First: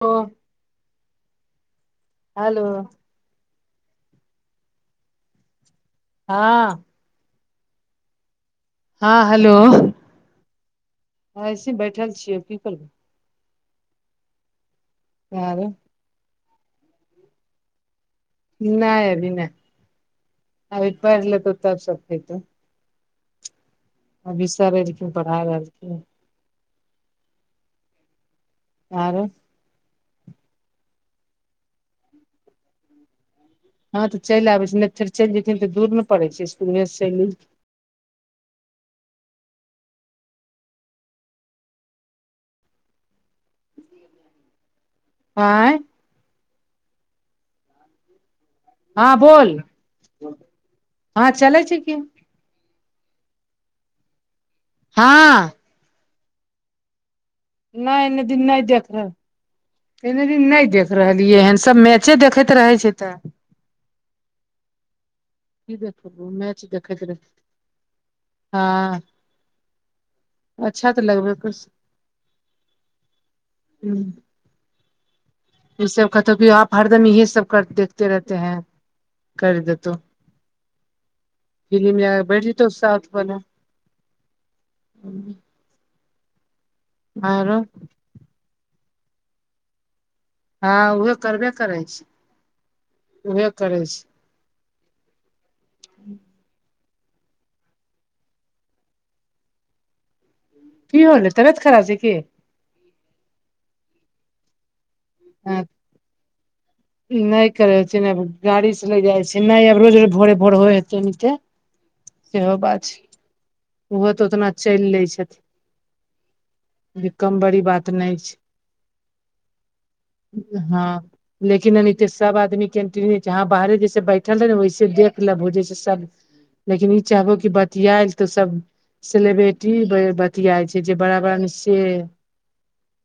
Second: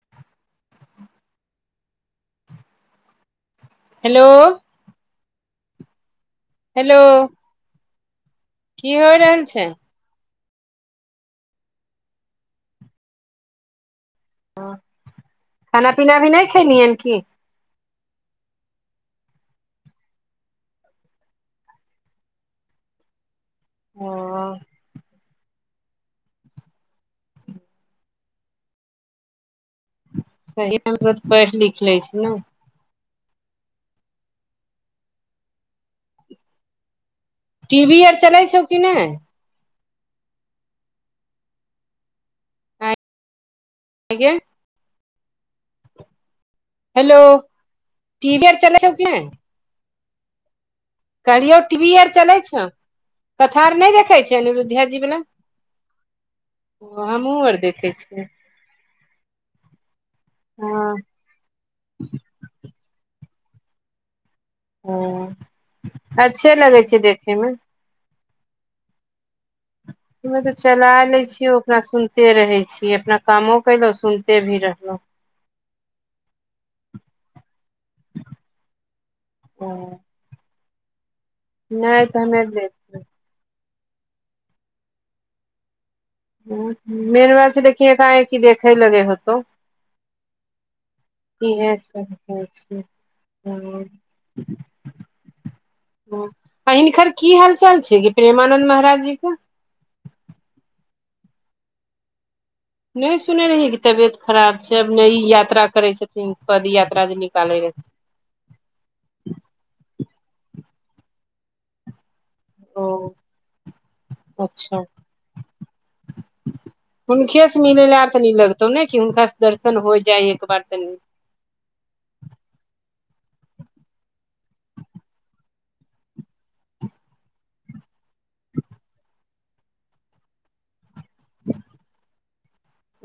ओ hello hello हँ hello की हो हँ रहल हेलो छै ऐसे बैठल छियै की करबै आरो खाना पीना अभी नहि खेलियन की नहि अभी नहि अभी पढ़ि लेतौ तब सब खैतो ओ अभी सर एलखिन पढ़ा रहलखिन आरो सही [unintelligible] हमो पढ़ि लिख लै छै ने हँ तऽ चलि आबै छै नहि फेरलि जेयथिन तऽ दूर ने पड़ै छै स्कुलमे से चल टी वी आर चलै छौ कि नहि आँइगे आँय हेलो टी वी आर चलै छौ कि हँ बोल हँ कहलियो चलै छै टीवी की आर चले छौ कथा आर नहि देखे छही अनिरूद धा जी बला हँ ओ हम्हु आर के नहि एने दिन नहि देखलै एने दिन नहि हँ देख रहलियै हन सभ मैचे देखैत रहै छै तऽ ओ की देख मैच देखैतै रही हँ ओमे तऽ चला अच्छा लै लगबे छियै अपना करतै सुनते रहै छीयै अपना कामो कैल ते भी रहलौं ई सब कहतौ की आप हरदम इहे सब कर देखते रहते हैं काटि देतो फील्म नहि या तऽ क बैठ हमे जैतौ देख साउथ बला मेन बात आरो छेलैय की एका की देखै लगै होतौ हँ उहे करबे इहे करै छी सब होइ छै उहे करै हँ, छै [inaudible] हिनकर की हाल चाल छै कि प्रेमानन्द महाराज जी के की होलै तबियत खराब छै की नहि सुनै रहिय कि तबियत खराब छै अब नहि ई हँ यात्रा करै छथिन पद यात्रा जे नहि निकाले करै रहथिन हथि ने गाड़ी से ले जाइ छै नहि आब रोज र भोरे भोर होइ हेतै ओनते इहो बात छै ओ ओहो तऽ उतना अच्छा चलि लै छथिन जे कम हुनके से बड़ी मिले बात ला नहि तनी छै लगतौ ने कि हुनका से दर्शन हो जाइ एक बार हँ तनी लेकिन एनैते सब आदमी कंटन छैहाँ बाहरे जैसे बैठल रहे ने वैसे देख लेबहो जैसे सब लेकिन ई चाहबो कि बतियाए तो सब सेलेब्रिटी याइ छै जे बड़ा बड़ा ने से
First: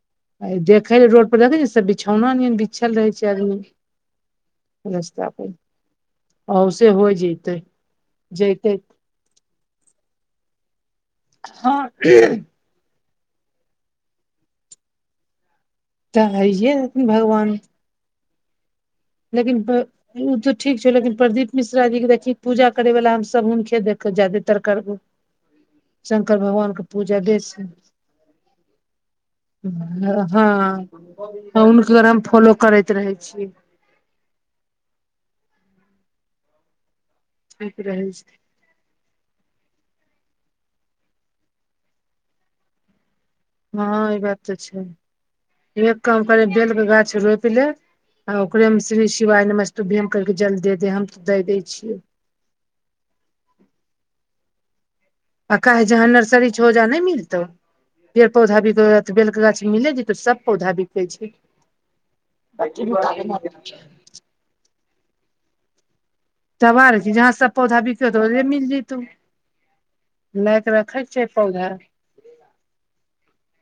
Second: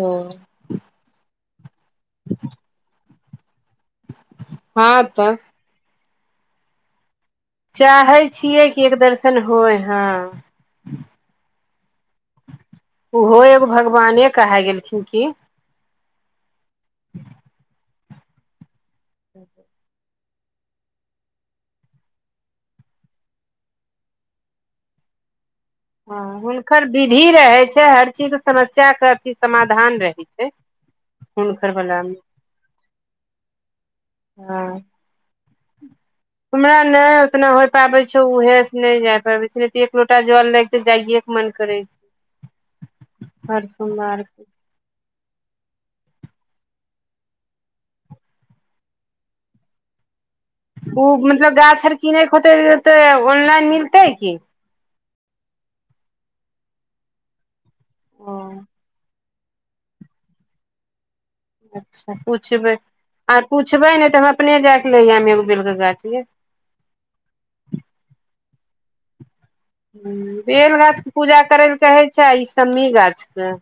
ओ देखे रोड पर देखै सब बिछौना नियन बिछल रहै छै आदमी हँ रस्ता तऽ पर औ सेे हो जैतै चाहे छियै कि एक दर्शन होय हँ हँ की ओहो एगो भगवाने कहे गेलखिन की तऽ अइए हथिन भगवान लेकिन प्रे ओ तऽ ठीक छौ लेकिन प्रदीप मिश्रा जीे देखी पूजा करै वला हम सभ हुनके देख जदातर करबो हू [inaudible] शंकर हँ भगवान के हुनकर पूजा विधि देशी रहै छै हर चीज समस्या के अथी समाधान रहै छै हँ वला हुनकर मे हम फॉलो करैत रहै छीयै हँ हमरा नहि उतना हो ठीक पाबै रहै छै उहे नहि जाय पाबै छै नहि तऽ एक लोटा जल लग तऽ जाइए के मन करै छै हर हँ ई सोमवार बात तऽ के छै एक काम करे बेलके गाछ रोपि ले आ ओकरे मे श्री शिवाय नमस्तुभ्यम कर के जल दे दे ओ हम तऽ दे मतलब दै गाछ आर छियै किनैके होतै तऽ ऑनलाइन मिलतै की आके जहाँ नर्सरी छै होजा नहि मिलतौ पेड़ ओ पौधा बिक बेल के गाछ मिले जेते सब पौधा बिकै छै अच्छा पुछबै आर पुछबै नहि तऽ हम अपने जायके ले आम एगो बेलके गाछ गै तब आर की जहाँ सब पौधा बिके तऽ वैहे जग मिल जेयतौ हँ बेल गाछके पूजा पौधा करै लए कहै छै आ ई समी गाछके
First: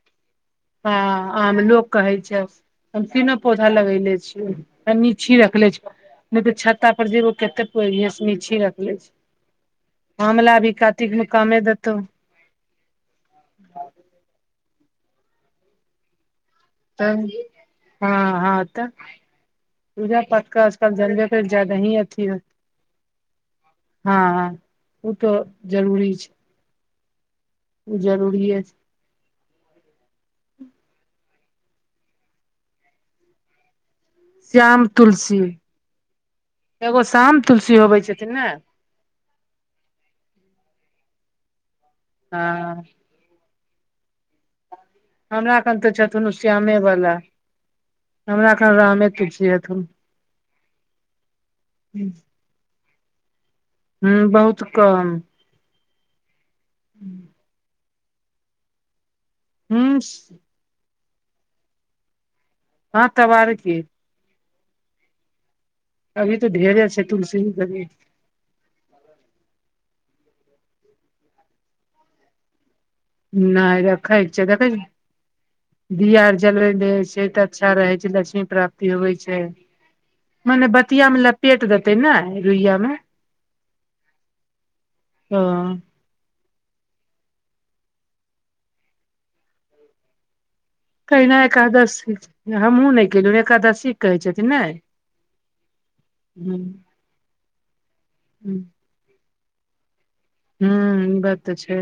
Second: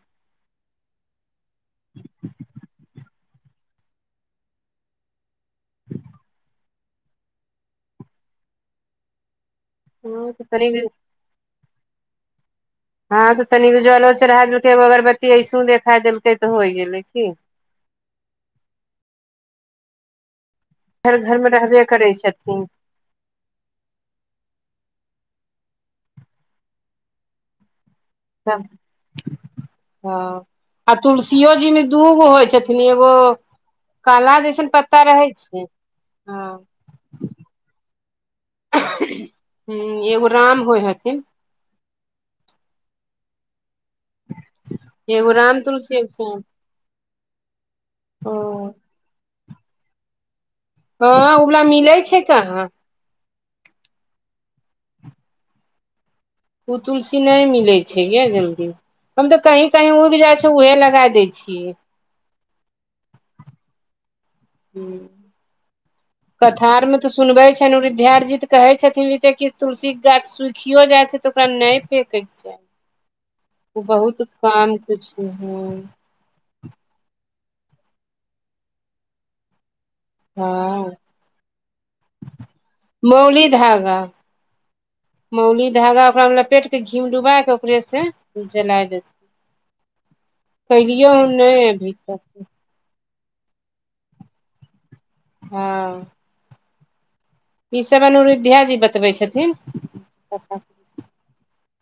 हँ आमलोक कहै छै हम तीनो पौधा लगेले छियै शमी छी रखले छी नहि तो छत्ता पर जेबो कते रेशमी छी रखलें हँ तऽ आमला तनी भी कातिकमे कामे देतौ हँं तऽ तनि जलो चढ़ा देलकैो अगरबती ऐसो देखा देलकै तऽ होये गेलेय त हँ हँ तऽ पूजा पाठ करै तब घर जलदे घर फेर मे जादा रहबे ही करै अथी होत छथिन हँ ओ तऽ जरूरी छै ओ जरूरी सब अछि हँ आ तुलसियो जीमे दूगो होइ छथिन एगो काला जैसन श्याम पत्ता रहै तुलसी छै हँ एगो शाम तुलसी होबै छथिन ने हुँ एगो राम होइ हथिन हँ एगो राम हमराखन तऽ तुलसी एगो छथुन श्याम श्यामे वाला ओ हमरा कन रामे तुलसी हथुन हँ ओ वला मिलै छै कहाँ हुँ बहुत कम ओ तुलसी नहि मिलैत छै ये जल्दी हम तऽ कही ह कहीं उग जाइ छै उऊहे लगा देै छियै हँ तब आर की हुँ अभी तऽ कथा आ ढेरे मे छै तऽ तुलसी सुनबे के भी। छथि कहे छथिन रीे क तुलसी के गाछ सुूखियो जाइ छै तऽ ओकरा नहि फेकयके छै नहि रै छैा देखै छै छथिन बिया आर ज जलबै दे छै तऽ अच्छा रहै छै लक्ष्मी प्राप्ति होइ छै मने हँ बतिियामे लपेट देतै ने रुइयामे मौली धागा मौली धागा ओकरा लपेट घिमे डुबा के उपरे से जला देतेय कलियौ हम नहि अभी तक हमहूँ नहि केलहुँ एकादशी कहै छथिन नहि हँ हुँ ई सब अनिुरुध्यााजी बतबै छथिन हूँ ई बात तऽ छै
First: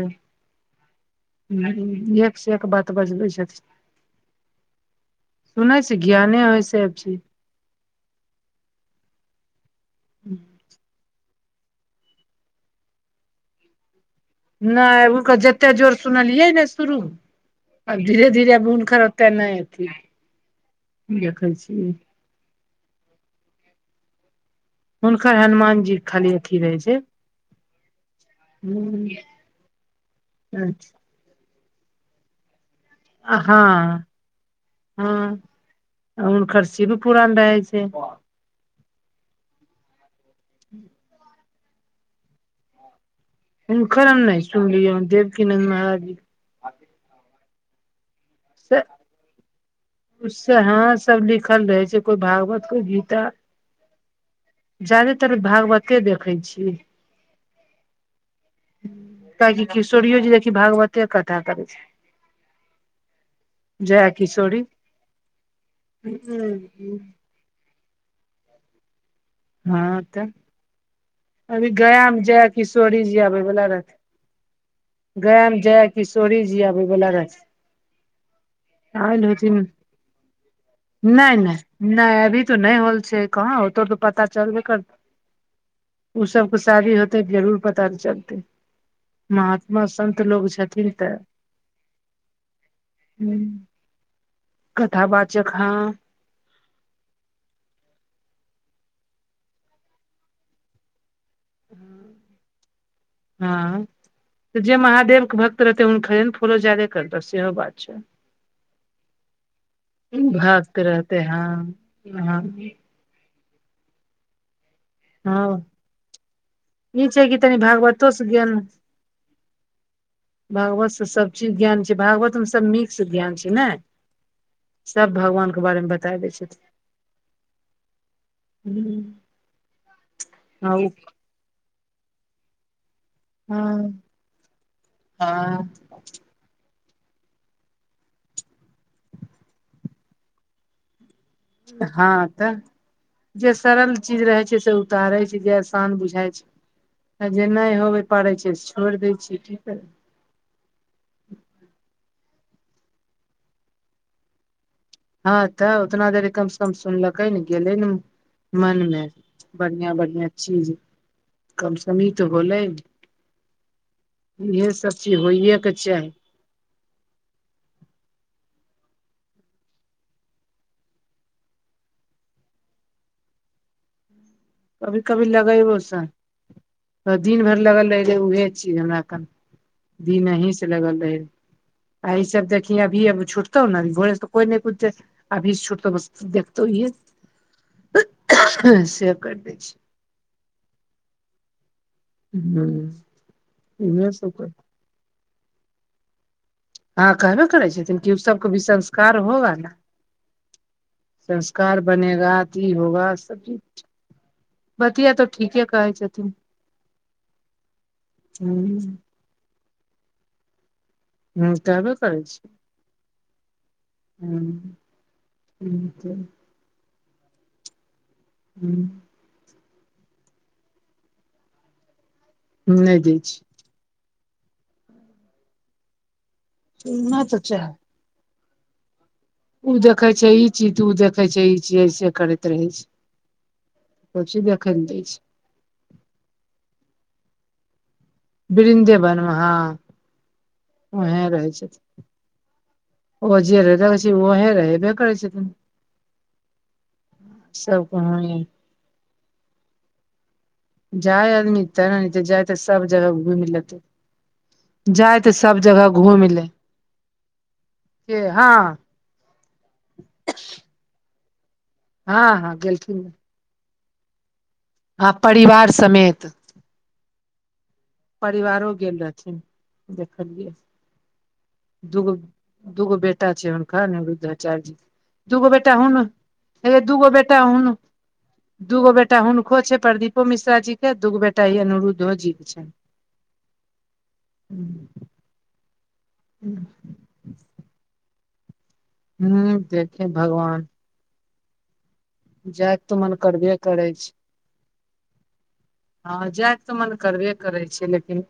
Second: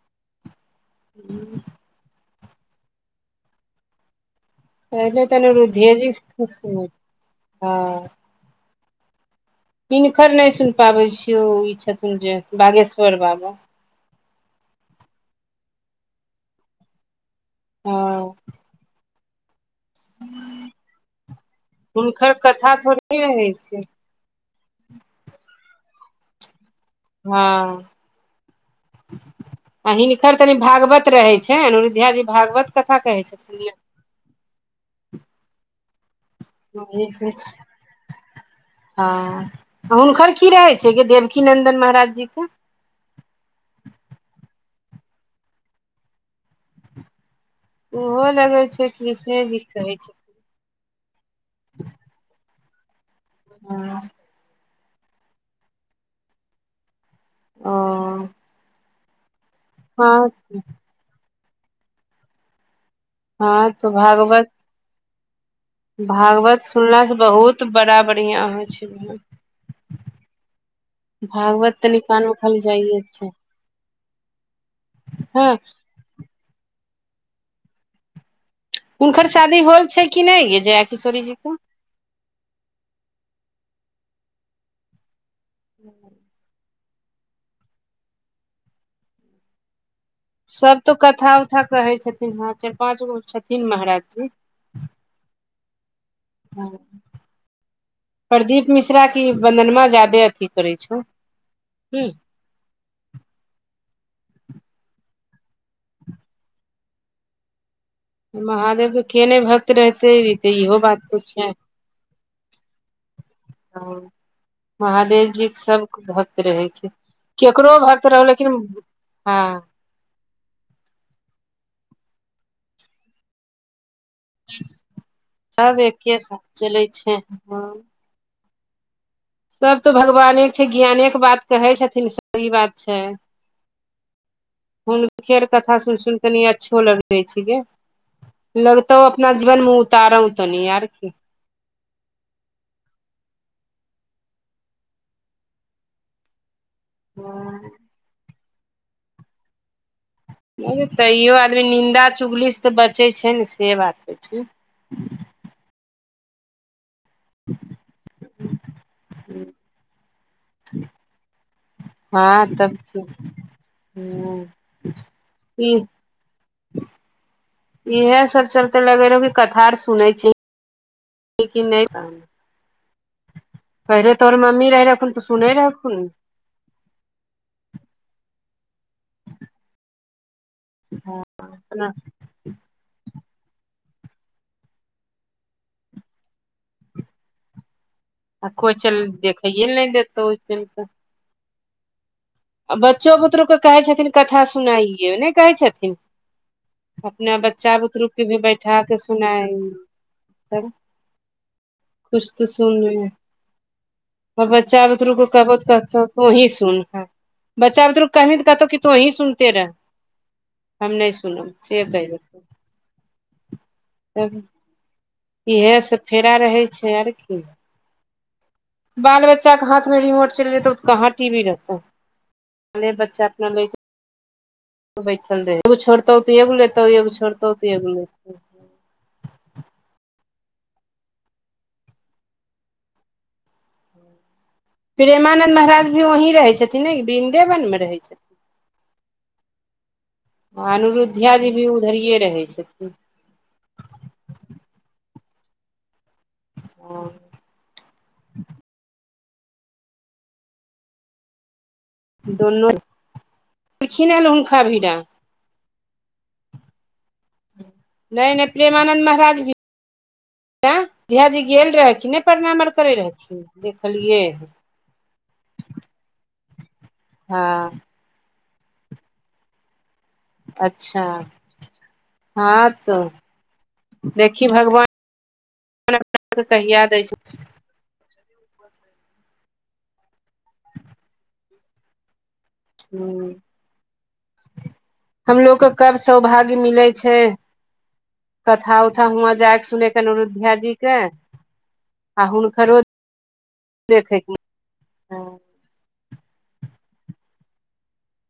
ह एक से एक बात बजबै छथिन पहिले तनि सुनै छी अनीरुद्धिज ज्ञाने खस होइ छै हँ सब चीज हिनकर नहि सुन पाबै छियै ई छथिथुन जे बागेश्वर बाबा नहि ओकर जते जोर सुनलियै ने शुरू आब हँ धीरे धीरे हुनकर केना नै अथि देखै छिय हुनकर कथा थोड़ेकी न रहै छ हुनकर हनुमान जी के खाली अथी रहै छै हँ हिनकर तनि हँ भागवत रहै छै अनुरुध्या जी भागवत कथा कहै छथिन अहाँ हँ हँ हुन हँ हुनकर की रहै छै देवकी नन्दन महाराज जी के हुनकर हम नहि सुनलिय देवकीनन्द महाराज जी कें ओहो लगै से से छै कृष्णेजी कहै छै उससे हां सब लिखल रहे छै कोई भागवत कोई गीता हँ ज्यादेतर भागवते देखै छीयै ओ कियाकि हँ किशोरियो जी देखि भागवते कथा करै छै हँ त जया भागवत किशोरी भागवत सुनलासँ बहुत बड़ा बढ़िआँ होइ छै हँ तऽ अभी भागवत तनि गया मे कान जया खाली जाइये के किशोरीजी छै आबै बला रहथिन हँ गयामे जया किशोरी जी आबै बला रहथिन आयल हुनकर शादी होथिन होल छै कि नहि य जया किशोरी नहि जीके नहि नहि अभी तो नहि होल छै कहाँ हो तो तऽ पता चलबे करतौ [inaudible] ओ सबके शादी होते जरूर पता चलतै महात्मा सन्त लोग सब छथिन तो तऽ कथा उथा कहै छथिन हँ चारि पाँच गो छथिन महाराज जी कथा वाचक हँ [unintelligible] प्रदीप मिश्रा के वन्दनमा ज्यादे अथी करै छौ हँ जे महादेवके भक्त रहतै हुनकरे ने फोलो जादे करतौ सेहो बात छै महादेवके के नहि भक्त रहते तऽ भक्त इहो बात तऽ रहते छै हँ हँ ह महादेव जी के हँ सबके भक्त रहै छै ई कि तनि केकरो भक्त भागवतो रहय से ज्ञान लेकिन हँ भागवत से सब चीज ज्ञान छै भागवतमे सब मिक्स ज्ञान छै ने सब भगवानके सब बारेमे बता एके दै साथ छथिन चलै छै हँ ह्म सब तऽ भगवाने के छै ज्ञाने के बात कहे छथिन सही बात छै हुनके आर कथा सुन सुन तनी अच्छो लगे छै गे लगतौ अपना जीवन मे उतारौ तनि आर कि हँ तऽ जे सरल चीज रहे छै से उतारे छै जे आसान बुझाय छै तऽ जे नहि होबे पड़ै छै से छोड़ दै छियै की करबै नहि तैयो आदमी निन्दा चुगली से तऽ बचै छै ने से बात होइ छै हँ तऽ उतना देरी कम से कम सुनलकै ने गेले ने मन मे बढ़िया बढिया चीज कम से कम ई तऽ हँ होलै तब ने की ह इहे सब चीज होइएके चाही इह सब चलते लगे रह की कथा आर सुनै छै लेकिन नै पहिले तोहर मम्मी रहै रखुन तऽ सुनै रहथुन ने त दिन भर लगल रहे उहे चीज हमरा क दिन अहीं से लगल रहे अपना ऐस जब देखि अभी अब छुटतो न भोरे स कोइ न कुछ अभी छोटो बस्त देखत ई आ कोइ चल कर दै देखइए ल छै नहि देत ओ चल क आ हूं बच्चो बुतरूके कहै इहे छथिन सब कथा कर, सुनाइए नहि कहै छथिन हँ अपना कहबे करै बच्चा छथिन कि ओ बुतरुके सबक भी बैठा के संस्कार होगा सुनाइ न तब संस्कार कुछ बनेगा तऽ ई होगा सब चीज र बच्चा बतिया बुतरु को कहबो ठीके तऽ कहै कबतो छथिन तूंही सुन बच्चा बुतरुक कही तऽ कहतौ क तो वही सुनते रहे हम नहि सुन सुनब ह से कहबे कहि देत करै छी तहन इहे सब फेरा रहै छै आओर की हूँ बाल बच्चा के हाथ मे रिमोट चल जेतै उ हटी भी रहत हैाल नहि दै बच्चा अपना छी लेके बैठल रह एगो छोड़त तऽ एगोे एगो नहि छोड़त चाह तऽ एगो ओ देखै छै ई चीज तऽ ओ देखै छै ई चीज ऐसे करैत रहै छै सब चीज देखै लए दै छै प्रेमानन्द महराज भी वहीं रहै छथिन ने वृन्देवनमे रहै छथिन बृन्देबन मे हँ आ ओहे अनुरुद्ध्या जी रहै भी छथिन उधरए रहै छथिन ओ जे रहताै छै ओह रहैबे करै छै त हँ सब कहानी जाय आदमी ते जाय त दुनू सब जगह घुमि लेतै एलखिन हन हुनका भीरा जा तऽ सब जगह घूम ले नहि नहि हँ प्रेमानन्द महाराज [unintelligible] भ धयाजी गेल रहे किछ नहि हँ हँ प्रणाम आर करै गेलखिन रहथिन देखलियै हम हँ परिवार समेत हँ परिवारो गेल रहथिन देखलियै अच्छा दूगो हँ दूगो तऽ बेटा छै हुनका ने देखी अनरूद्धाचार्यजी भगवान दूगो बेटा हुन के अ कहिया दै दूगो छै बेटा हन दूगो बेटा हुनको छै प्रदीपो मिश्रााजी के दूगो बेटा ई अनरुद्धो जी के छै हूंम्म हमलोग के कब सौभाग्य मिलै छै कथा उथा हुह जाय हूँ सुने के देखे अनुरुध्या भगवान जी के आ हुनकरो जायके तऽ मन करबे करै छै देखै हँ जायके तऽ मन करबे करै छै लेकिन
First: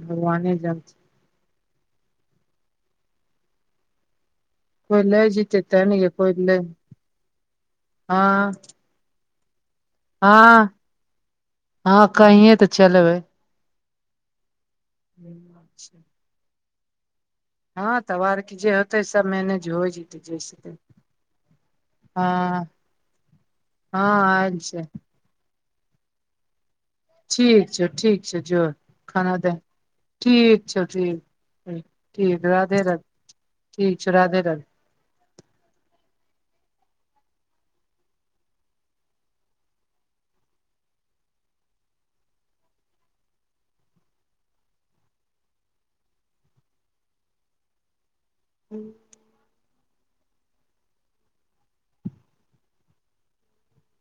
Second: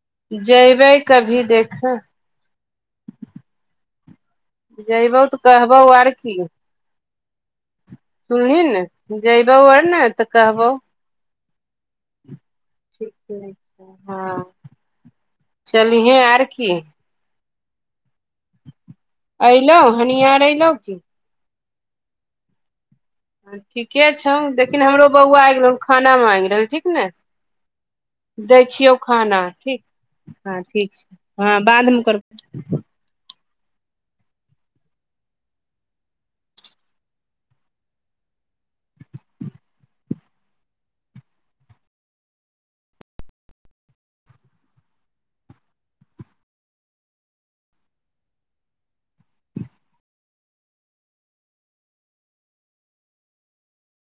भगवाने जेबै जानथिन कभी देखै कोइ जयबौ लै तऽ जेतै कहबौ तै ने यै आर कोइ की लै हँ सुनली ने जयबौ आर ने तऽ कहबो हँ हँ कहिये तऽ चलबै ठीक हँ चलिहें आर की हँ तब आरके जे होतै सब मैनेज अयलौ हो हनियार अयलौ जतै की हँ ठीके हँ छौ आयल लेकिन छै हमरो बौआ आ गेलौ खाना मांगि आ गेलौ ठीक ने ठीक छै ठीक छै जो दै छियौ खाना दे ठीक हँ ठीक छै हँ ठीक बादमे कर ठ राधे राधे ठीक छ राधे राध हूँ [unintelligible]